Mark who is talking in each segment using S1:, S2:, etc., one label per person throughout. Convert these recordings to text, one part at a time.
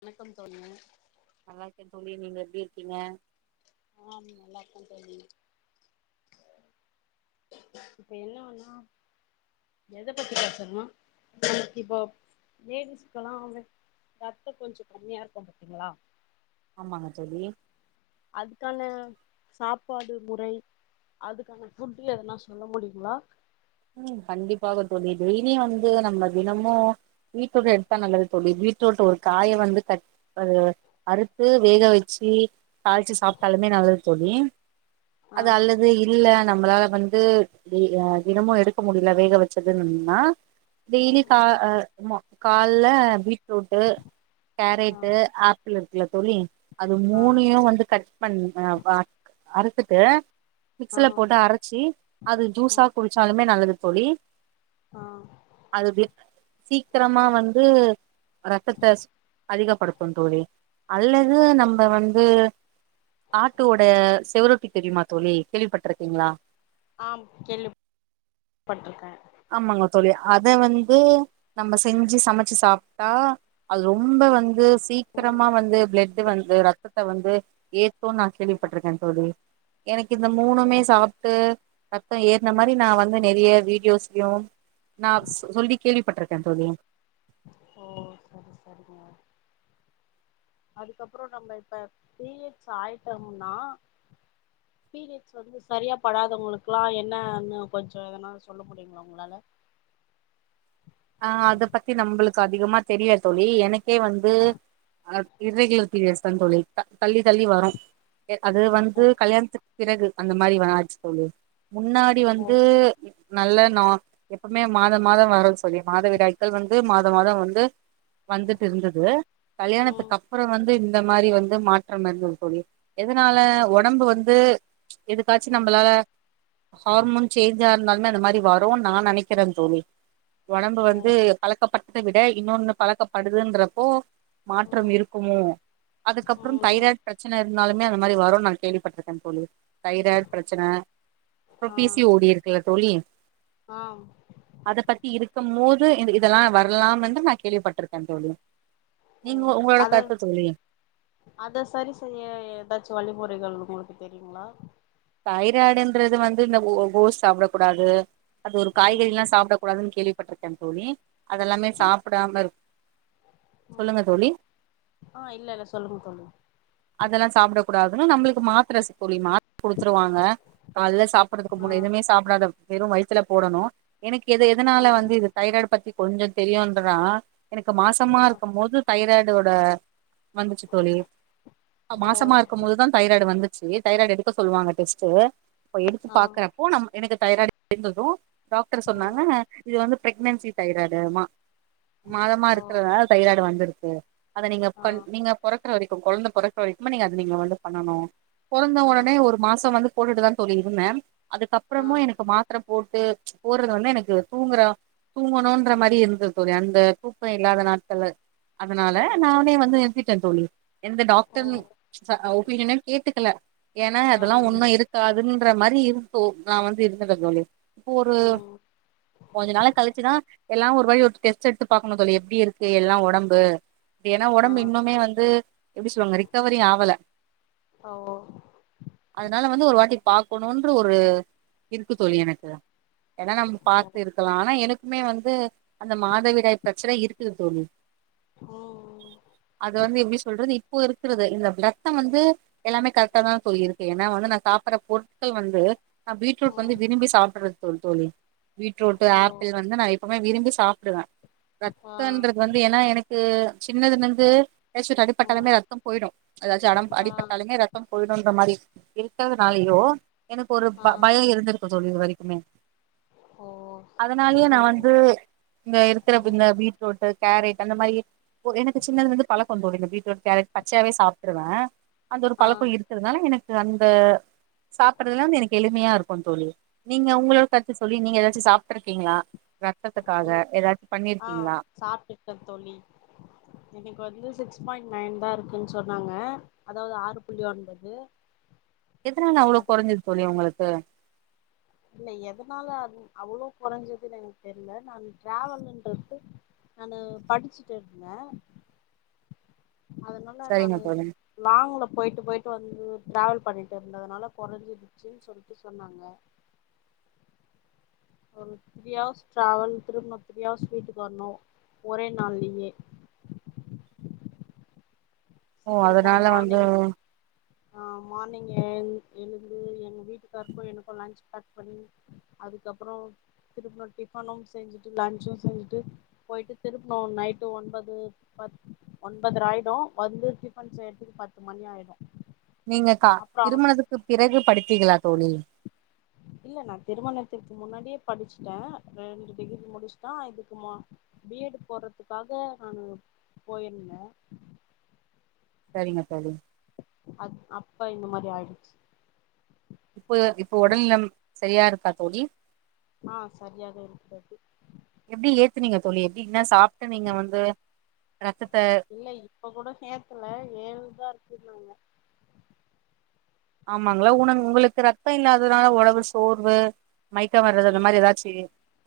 S1: வணக்கம் தோழி
S2: நல்லாருக்கே தோழி நீங்க எப்படி இருக்கீங்க
S1: ஆம் நல்லாருக்கே தோழி இப்ப என்னனா எத பத்தி பேசானும்னா நமக்கு இப்போ லேடிஸ்க்கெல்லா ரத்தம் கொஞ்ச கம்மியா இருக்கு பாத்தீங்களா
S2: ஆமாங்க தோழி
S1: அதுக்கான சாப்பாடு முறை அதுக்கான ஃபுட் எதுனா சொல்ல முடியுங்களா
S2: உம் கண்டிப்பாக தோழி டெய்லியு வந்து நம்ம தினமும் பீட்ரூட் எடுத்தா நல்லது தோழி பீட் ரூட் ஒரு காய வந்து அறுத்து வேக வச்சு தாள்ச்சி சாப்ட்டாலுமே நல்லது தோழி
S1: ஆ
S2: அது அல்லது இல்ல நம்மளால வந்து தினமு எடுக் க்க முடியல வேக வச்சது அப்டின்னா டெய்லி
S1: ம்
S2: கா கால்ல பீட்ரூட்டு்
S1: ஆ
S2: கேரட்டு அ இருக்குல்ல தோழி அது
S1: ஆ
S2: மூணையு வந்து கட் பண்ணுங்க வ அறுத்துட்டு
S1: ஆ
S2: மிக்சில போட்டு அரைச்சி அத
S1: ஆ
S2: ஜூஸா குடிச்சாலுமே நல்லது தோழி
S1: ஆ
S2: அது வே சீக்கிரமா வந்து ரத்தத்த சு அதிகப்படுத்து தோழி அல்லது நம்ம வந்து ஆட்டோட செவரொட்டி தெரியுமா தோழி கேள்விப்பட்டிருக்கீங்களா
S1: ஆம் கேள்வி பட்ருக்கே
S2: ஆமாங்க தோழி அத வந்து நம்ம செஞ்சு சமைச்சு சாப்பிட்டா அது ரொம்ப வந்து
S1: ம்
S2: சீக்கிரமா வந்து பிளட்டு வந்து ரத்தத்த வந்து ஏத்துன்னு நா கேள்விப்பட்டிருக்கே தோழி எனக்கு இந்த
S1: ஓ
S2: மூணுமே சாப்ட்டு ரத்த ஏற்ன மாரி நா வந்து நிறைய வீடியோஸ் ம் நா சொல்லி கேள்விப்பட்ருக்கே தோழி
S1: ஓ சரி சரிங்க அதுக்கப்புறம் நம்ம இப்ப பீரியட்ஸ் ஆயிட்டம்னா பீரியட்ஸ் வந்து சரியா படாதவங்களுக் எல்லா என்னன்னு கொஞ்ச எதனா சொல்ல முடியுங்களா உங்களால
S2: எனக்கு அதிகமா தெரியாது தோழி எனக்கே வந்து
S1: ஆ
S2: இர்ரெகுலர் பீரியட்ஸ் தா தோழி தள்ளி தள்ளி வரும் அது வந்து
S1: ஓ
S2: கல்யாணத்துக்கு பிறகு அந்த மாரி ஆச்சு தோழி முன்னாடி
S1: ஓ
S2: வந்து நல்ல நார் எப்பவுமே மாதம் மாதம் வரு தோழி மாதவிடாய்க்கள் வந்து மாத மாத வந்து வந்துட்டு இருந்தது
S1: ம்
S2: கல்யாணத்துக்கு அப்புறம் வந்து இந்த மாதிரி வந்து மாற்ற இருந்தது தோழி எதனால உடம்பு வந்து எதுக்காச்சு
S1: ம்
S2: நம்மளால ஹார்மோன் சேஞ்சா இருந்தா இந்த மாரி வரும் நா நினைக்கிறே தோழி உடம்பு
S1: ஓ
S2: வந்து பலக்கப்பட் பலக்கத்த விட இன்னொன்னு பழக்கப்படுதுன்றப்போ மாற்ற
S1: ம்
S2: இருக்குமோ அதுக்கப்புறம்
S1: ம்
S2: தைராய்டு பிரச்சன இருந்தாலுமே அந்த மாரி வரும் நா கேள்விப்பட்டிருக்கே தோழி தைராய்டு பிரச்சன அப்புற
S1: ஆ
S2: பி சி ஓடி இருக்குல்ல தோழி
S1: ஆ
S2: மோது இதெல்லா வரலா என்று நா கேள்விப்பட்ருக்கே தோழி
S1: ஓ
S2: நீங்க உங்களோட
S1: அத
S2: கருத்து தோழி
S1: அத சரி செய்ய ஏதாச்சு வழிமுறைகள் உங்களுக்கு தெரியுங்களா
S2: தைராய்டுன்றது வந்து இந்த கோஸ் சாப்பிடக் கூடாது அது ஒரு
S1: ம்
S2: காய்கறில்லா சாப்பிட கூடாதுன் கேள்விப்பட்டிருக்கே தோழி அதெல்லாமே
S1: டி
S2: சாப்பிடாம இருக்
S1: ம்
S2: சொல்லுங்க தோழி
S1: ஆ இல்ல இல்ல சொல்லுங்க தோழி
S2: அதெல்லா சாப்பிடக்க கூடாதுனு நம்மளுக்கு மாத்திர தோழி மாத் குடுத்துருவாங்க கால்ல சாப்படுறதுக்கு
S1: ஆ
S2: முன்னு எதுவுமே சாப்பிடாத வெறு வயித்ல போடணு எனக் எது எதனால
S1: ம்
S2: வந்து இது தைராய்டு பத்தி கொஞ்ச தெரியும்ன்றா எனக்கு மாசமா
S1: ஆ
S2: இருக்கு போது தைராய்டோட வந்துச்சு தோழி
S1: ஓ
S2: மாசமா இருக்கு போதுதா தைராய்டு வந்துச்சு தைராய்டு எடுக்க சொல்லுவாங்க டெஸ்ட்டு இப்ப எடுத்து
S1: ஆ
S2: பாக்கறப்போ நம் எனக்கு தைராய்டு இருந்தது டாக்டர்
S1: ம்
S2: சொன்னாங்க இது வந் பிரெக்னன்சி தைராய்டு மா மாதமா
S1: ஓ
S2: இருக்கறதுனால தைராய்டு வந்திருக்கு அத நீங்க
S1: ஆ
S2: கண் நீங்க பொறக்குற வரைக்கு குழந்த பொறக்கற வரைக்கும் நீங்க அத நீங்க வந்து பண்ணணு பொறந்த
S1: ஆ
S2: உடனே ஒரு மாசம் வந்து போட்டுட்டுதா தோழி இருந்தே
S1: ஆ
S2: அதுக்கப்புறமு எனக்கு மாத்திர போட்டு போடுறது வந்து எனக்கு தூங்குறா தூங்கணுன்ற மாதிரி இருந்தது தோழி அந்த தூக்க இல்லாத நாட்கள்ல அதனால
S1: ம்
S2: நானே வந்து நிறுத்திட்டே தோழி எந்த
S1: ஓ
S2: டாக்டர் ஒபீனியனு கேட்டுக்கல ஏன்னா
S1: ஆ
S2: அதெல்லா ஒண்ணு இருக்காதுன்ற மாதிரி இருக்கு நா வந்து இருந்துடே தோழி இப்போ ஒரு
S1: ம்
S2: கொஞ்ச நாளா கழிச்சுதா எல்லா ஒரு வழி ஒரு டெஸ்ட் எடுத்து பா்க்கணு தோழி எப்படி இருக்கு எல்லா உடம்பு அப்டி ஏன்னா
S1: ஆ
S2: உடம்பு இன்னுமே வந்து எப்டி சொல்லுவாங்க ரிக்கவரி ஆவல
S1: ஓ
S2: அதனால வந்து ஒரு வாட்டி பாக்கணுன்ற ஒரு இருக்கு தோழி எனக்கு ஏன்னா நம்ம பார்த்து இருக்கலா ஆனா எனக் இன்னுமே வந்து அந்த மாதவிடாய் பிரச்சன இருக்குது தோழி
S1: ஓ ம்
S2: அது வந்து எப்டி சொல்றது இப்போ இருக் இருக்குறது இந்த ரத்தம் வந்து எல்லாமே கரெக்டா தா தோழி இருக்கு ஏன்னா வந்து நா சாப்டர பொருட்கள் வந்து நா பீட்ரூட்
S1: ம்
S2: வந்து விரும்பி சாப்பிடுறது தோல் தோழி பீட்ரூட்டு
S1: ஓ
S2: ஆப்பிள் வந்து நா எப்பவுவே விரும்பி சாப்பிடுவ
S1: ஆ
S2: ரத்தன்றது வந்து ஏன்னா எனக்கு சின்னதுலந்து பேசட்டு
S1: ஓ
S2: அடிப்பட்டட்டாலுமே ரத்தம் போயிடு ஏதாச்சும் அடம்
S1: ஆ
S2: அடிப்பட்டாலுமே ரத்தம் போயிடும்ன்ற மாரி இருக்கதுனாலயோ எனக்கு ஒரு
S1: ஆ
S2: ப பயம் இருந்திருக்கு தோழி இது வரைக்குமே
S1: ஓ
S2: அதனாலயே நா
S1: சரி
S2: வந்து இந்த இருக்கிற
S1: ம்
S2: இந்த பீட்ரூட்டு் கேரைட் அந்த மாரி எனக்கு சின்னதுல இருந்து பழக்கோ தோழி இந்த பீட்ரூட் கேரட் பச்சையாவே சாப்ட்ருவே அந்த ஒரு
S1: ஆ
S2: பழக்கம் இருக்கிறதுனால எனக்கு அந்த சாப்பிறதுலா எனக்கு எளிமையா இருக்கு தோழி நீங்க உங்களோட கருத்து தோழி நீங்க ஏதாச்சு சாப்ட்டுருக்கீங்களா ரத்தத்துக்காக
S1: இல்
S2: ஏதாச்சு
S1: ஆ
S2: பண்ணிருக்கீங்களா
S1: சாப்ட்டுட்டே தோழி எனக்கு வந்து சிக்ஸ் பாயிண்ட் நைன் தா இருக்குன்னு சொன்னாங்க அதாவது ஆறு புள்ளி ஒன்பது
S2: எதனால அவ்ளோ
S1: அதுக்கு
S2: கொறஞ்சது தோழி உங்களுக்கு
S1: இல்ல எதனால அவ்ளோ கொறைஞ்சதுன்னு எனக்கு தெரில நானு டிராவல்ன்றது நானு படிச்சுட்டு இருந்த அதனால
S2: சரிங்க
S1: நானு
S2: தோழி
S1: லாங்க்ல போயிட்டு போயிட்டு வந் டிராவல் பண்ணிட்டு இருந்ததுனால கொறஞ்சிடுச்சுன்னு சொல்லிட்டு சொன்னாங்க ஒரு த்ரீ அவர்ஸ் ட்ராவல் திரும்ப த்ரீ அவர்ஸ் வீட்டுக்கு வரணு ஒரே நாள்லயே
S2: ஓ அதனால வந்து
S1: ஆமா மார்னிங் எஞ் எழுந்து எங்க வீட்டுக்காரருக்கு எனக்கு லன்ச் பேக் பண்ணி அதுக்கப்பற திரும்ப டிஃபனு செஞ்சுட்டு லன்ச்சு செஞ்சுட்டு போயிட்டு திரும்ப நைட்டு ஒன்பது பத் ஒன்பதர ஆயிடு வந்து டிஃபன் செய்றதுக்கு பத்து மணி ஆயிடு
S2: நீங்க கா
S1: அப்புறோ
S2: திருமணத்துக்குப் பிறகு படிச்சீங்களா தோழி
S1: இல்ல நா திருமணத்துக் முன்னாடியே படிச்சுட்ட ரெண்டு டிகிரி முடிஷ்ட்ட அ இதுக்குமா பி எட்டு போட்றதுக்காக நானு போயிர்ந்த
S2: சரிங்க தோழி
S1: அத் அப்ப இந்த மாரி ஆய்டுச்சு
S2: இப்ப இப்ப ஒடல்நலம் செரியாருக்கா தோழி
S1: ஆ சரியாக இருக்கிறது
S2: த்துனீங்க தோழி எப்டி இன்ன சாப்ட்டு நீங்க வந்து ரத்தத்த
S1: இல்ல இப்ப கூட ஏத்தல ஏழுதா இருக்குன்னாங்க
S2: ஆமாங்ளா உனங் உங்களுக்கு ரத்தோ இல்லாதனால ஒடம்பு சோர்வு மயிக்க வர்றது அந்த
S1: ம்
S2: மாரி எதாச்சி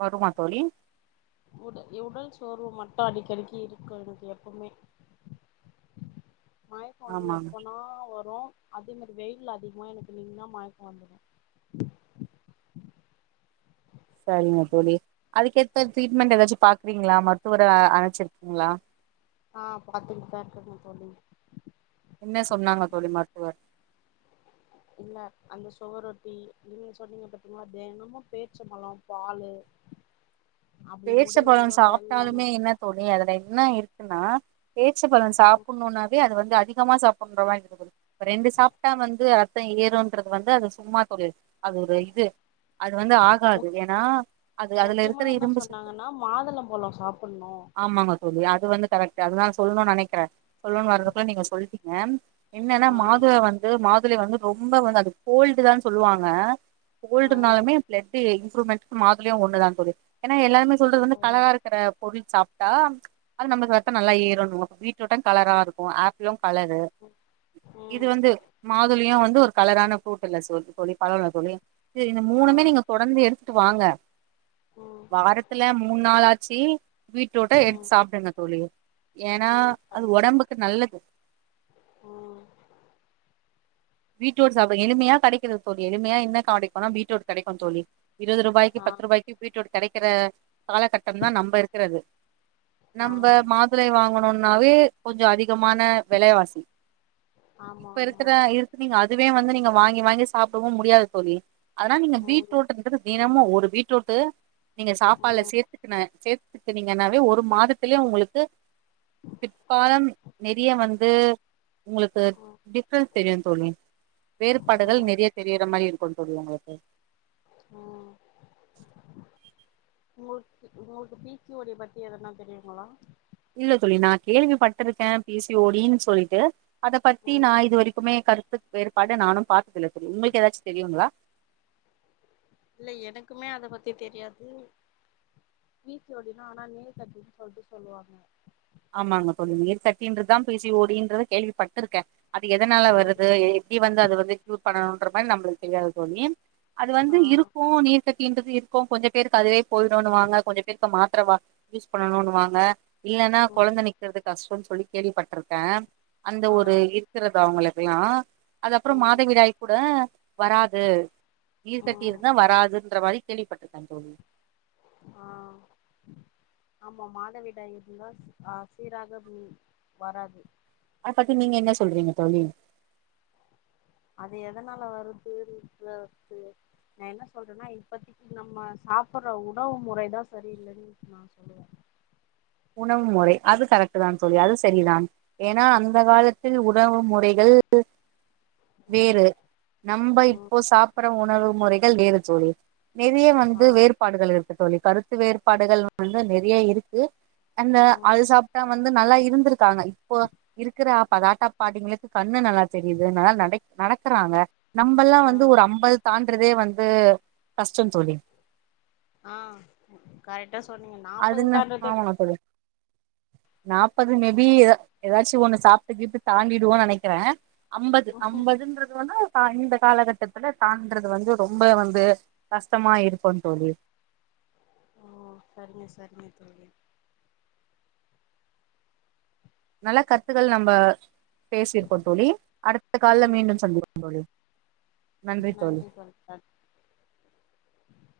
S2: வருமா தோழி
S1: உட உடல் சோர்வு மட்டு அடிக்கடிக்கி இருக்கு எனக்கு எப்புவ்மே மயக்கோ வந்து
S2: ஆமாங்க
S1: எப்பனா வரு அதே மாரி வெயில்ல அதிகமா எனக்கு நின்னா மயக்கோ வந்துடோ
S2: செரிங்க தோழி அதுக்கேத்த ட்ரீட்மெண்ட் எதாச்சு பாக்குறீங்ளா மருத்துவர அ அழச்சிருக்கீங்ளா
S1: ஆ பாத்துட்டுதா‌ இருக்கங்க தோழி
S2: என்ன சொன்னாங்க தோழி மருத்துவர்
S1: இல்ல அந்த சொவரொட்டி நீங் சொன்னீங்க பாத்தீங்ளா தெனமு பேர்ச்சம்பழோ பாலு அப்டி
S2: பேர்ச்சபழோ
S1: முடியலன்னா வெல்லம்
S2: சாப்ட்டாலுமே என்ன தோழி அதுல என்ன இருக்குன்னா பேர்ச்சபழோ
S1: ம்
S2: சாப்புணுன்னாவே அது வந்து அதிக கமா சாப்புன்ற மாரி இருக்கு தோழி ரெண்டு சாப்ட்டா வந்து ரத்த ஏறுன்றது வந்து அது சும்மா தோழி அது ஒரு இது அது வந்து
S1: மு
S2: ஆகாது ஏன்னா அது அதுல இருக்குற இரும்புசத்
S1: ன்னா மாதுளம்பழோ சாப்புண்ணோ
S2: ஆமாங்க தோழி அது வந்து கரெக்ட்டா அதுதா நா சொல்னு நெனைக்கிற சொல்னுன் வர்றதுக்குள்ள நீங்க சொல்ட்டீங்க என்னென்னா
S1: ஆ
S2: மாதுள வந்து மா துளை வந்து ரொம்ப வந்து அது கோல்டுதான் சொல்லுவாங்க கோல்ட்
S1: ஆ
S2: இர்ந்தாலுமே ப்ளெட்டு இம்ப்ரூமெண்ட்க்கு மாதுளையு ஒன்னுதா தோழி ஏன்னா எல்லாருமே சொல்றது
S1: ஓ
S2: வந்து கலரா இருக்கற பொருள் சாப்ட்டா அது நம்ப்ளுக் ரத்தோ நல்லா ஏறுன்வோ பீட்ரூட்டு கலராருக்கு ஆப்பிளு கலரு இது
S1: ம்
S2: வந்து மாதுளியு வந்து ஒரு கலரான ஃப்ருட் இல்ல சொ தோழி பழோ இல்ல தோழி இது
S1: ஆ
S2: மூணுமே நீங்க தொடந்து எடுத் ட்டு வாங்க
S1: ம்
S2: வாரத்துல மூண் நாளாச்சி பீட்ரோட்ட
S1: ம்
S2: எடுத் சாப்டுங்க தோழி ஏன்னா
S1: ம்
S2: அது
S1: பண்ணிருப்பா
S2: ஒடம்புக்கு நல்லது
S1: ம்
S2: பீட்ரூட் சாப்டுங் எளிமையா கடைக்குது தோழி எளிமையா என்ன கடைக்குனா பீட்ரூட் கடைக்கு தோழி இருவது ருபாய்க்கி
S1: ஆ
S2: பத்து ருபாய்க்கி பீட்ரூட் கெடைக்கிற காலகட்டம்தா நம்ப இருக்குறது
S1: ஆ
S2: நம்ப மாதுளை வாங்கணுனாவே கொஞ்சோ அதிகமான வெலைவாசி
S1: ஆமா
S2: இப்ப இருக்கிற
S1: ஆமா
S2: இருக்கு நீங்க அதுவே வந்து நீங்க வாங்கி வாங்கி சாப்டவு முடியாது தோழி அதனால் நீங்க
S1: ம்
S2: பீட்ரூட்டுன்றது தினமு ஒரு பீட்ரோட்டு் நீங்க சாப்பால்ல
S1: ம்
S2: சேர்த்துக்கின சேத்துக்கனீங்கன்னாவே ஒரு மாதத்துலே உங்களுக்கு பிற்பாலம் நெறிய வந்து உங்களுக்கு
S1: ம்
S2: டிஃப்ரன் தெரியு தோழி வேறுபாடுகள்
S1: ம்
S2: நிறைய தெரியிர மாரி கொண்டுவரு இல்லியா உங்களுக்கு
S1: அ உங்களுக்கு உங்களுக்கு பி சி ஓ டி பத்தி எதன்னா தெரியுங்களா
S2: இல்ல தோழி நா கேள்விப்பட்ருக்கே பி சி ஓ டினு சொல்லிட்டு அத பத்தி
S1: ம்
S2: நா இது வரிக்குமே கருத்து வேறுபாடு நானு பாத்ததுல தோழி உங்களுக் ஏதாச் தெரியுங்ளா
S1: இல்ல எனக்குமே அத பத்தி தெரியாது பி சி ஓ டின்னா ஆனா நீர் கட்டினு சொல்ட்டு சொல்லுவாங்க
S2: ஆமா அங்க கொஞ்ச நீர் கட்டின்றத்தா பி சி ஓ டின்றத கேள்விப்பட்டுருக்கே அது எதனால
S1: ம்
S2: வருது எ எப்டி வந்து அது வந்து க்யூர் பண்ணணுன்ற மாரி நம்பளுக்கு தெரியாது தோழி அது வந்து
S1: ஆ
S2: இருக்கு நீர் கட் டிற்றது இருக்கு கொஞ்ச பேருக்கு அதுவே போயிடுனுவாங்க கொஞ்ச பேருக்கு மாத்தர வா யூஸ் பண்ணணுனு வாங்க இல்ல
S1: ம்
S2: கொழந்த நிக்கிறது கஷ்டோன் சொல்லி கேள்விபட்ருக்கே அந்த
S1: ஆ
S2: ஒரு இருக்கிறது அவுங்கள குள்ளா அது அப்பறோ
S1: ம்
S2: மாதைவிடாய் கூட வராது நீர் கட்டி
S1: ம்
S2: இருந்தா வராதுன்ற மாரி கேள்விபட்ருக்கே தோழி
S1: ஆ ஆமா மாதவிடாய் இருந்தா அ சீராக ப்ளீ வராது
S2: அத பத்தி நீங்க என்ன சொல்றீங்க தோழி
S1: அது எதனால வருது [inaudible] நா என்ன சொல்றேன்னா இப்பத்திக்கி நம்ம சாப்பற்ற உணவு முறைதா சரியில்லைன்னு நா சொல்லுவே
S2: உணவு முறை அது கரெட்டு தான் தோழி அது சரிதான் ஏன்னா அந்த காலத்தில் உணவு முறைகள்
S1: ம்
S2: வேறு நம்ப
S1: ம்
S2: இப்போ சாப்பற்ற உணவு முறைகள் வேறு தோழி நெறைய
S1: ஆ
S2: வந்து வேறுபாடுகள் இருக்கு தோழி கருத்து வேறுபாடுகள் வந்து நெறைய இருக்கு அந்த அது
S1: ம்
S2: சாப்ட்டா வந்து நல்லா இருந்திருக்காங்க இப்போ இருக்குற தாத்தா பாட்டிங்களுக்கு கண்ணு நல்லா தெரிது நல்லா நடை நடக்குறாங்க நம்பல்லா
S1: ஆ
S2: வந்து ஒரு அம்பது தாண்டறதே வந்து கஷ்டந் தோழி
S1: ஆ கரெக்டா சொன்னீங்க நாப்பத
S2: அதுன்னு
S1: தாண்ரதே
S2: ஆமாங்க தோழி நாப்பது மேபி எதா எதாச்சு ஒண்ணு சாப்ட்டு கீப்டு தாண்டிடுவோனு நெனைக்கிறே அம்பது அம்பதுன்றது வந்து இப்ப இந்த காலகட்டத்துல தான்றது வந்து ரொம்ப வந்து கஷ்டமா இருக்குந் தோழி
S1: ஓ சரிங்க சரிங்க தோழி
S2: நல்ல கருத்துக்கள் நம்ம பேசிருக்கோ தோழி அடுத்த கால்ல
S1: ம்
S2: மீண்டும் சந்திப்போ தோழி
S1: நன்றி [unintelligible]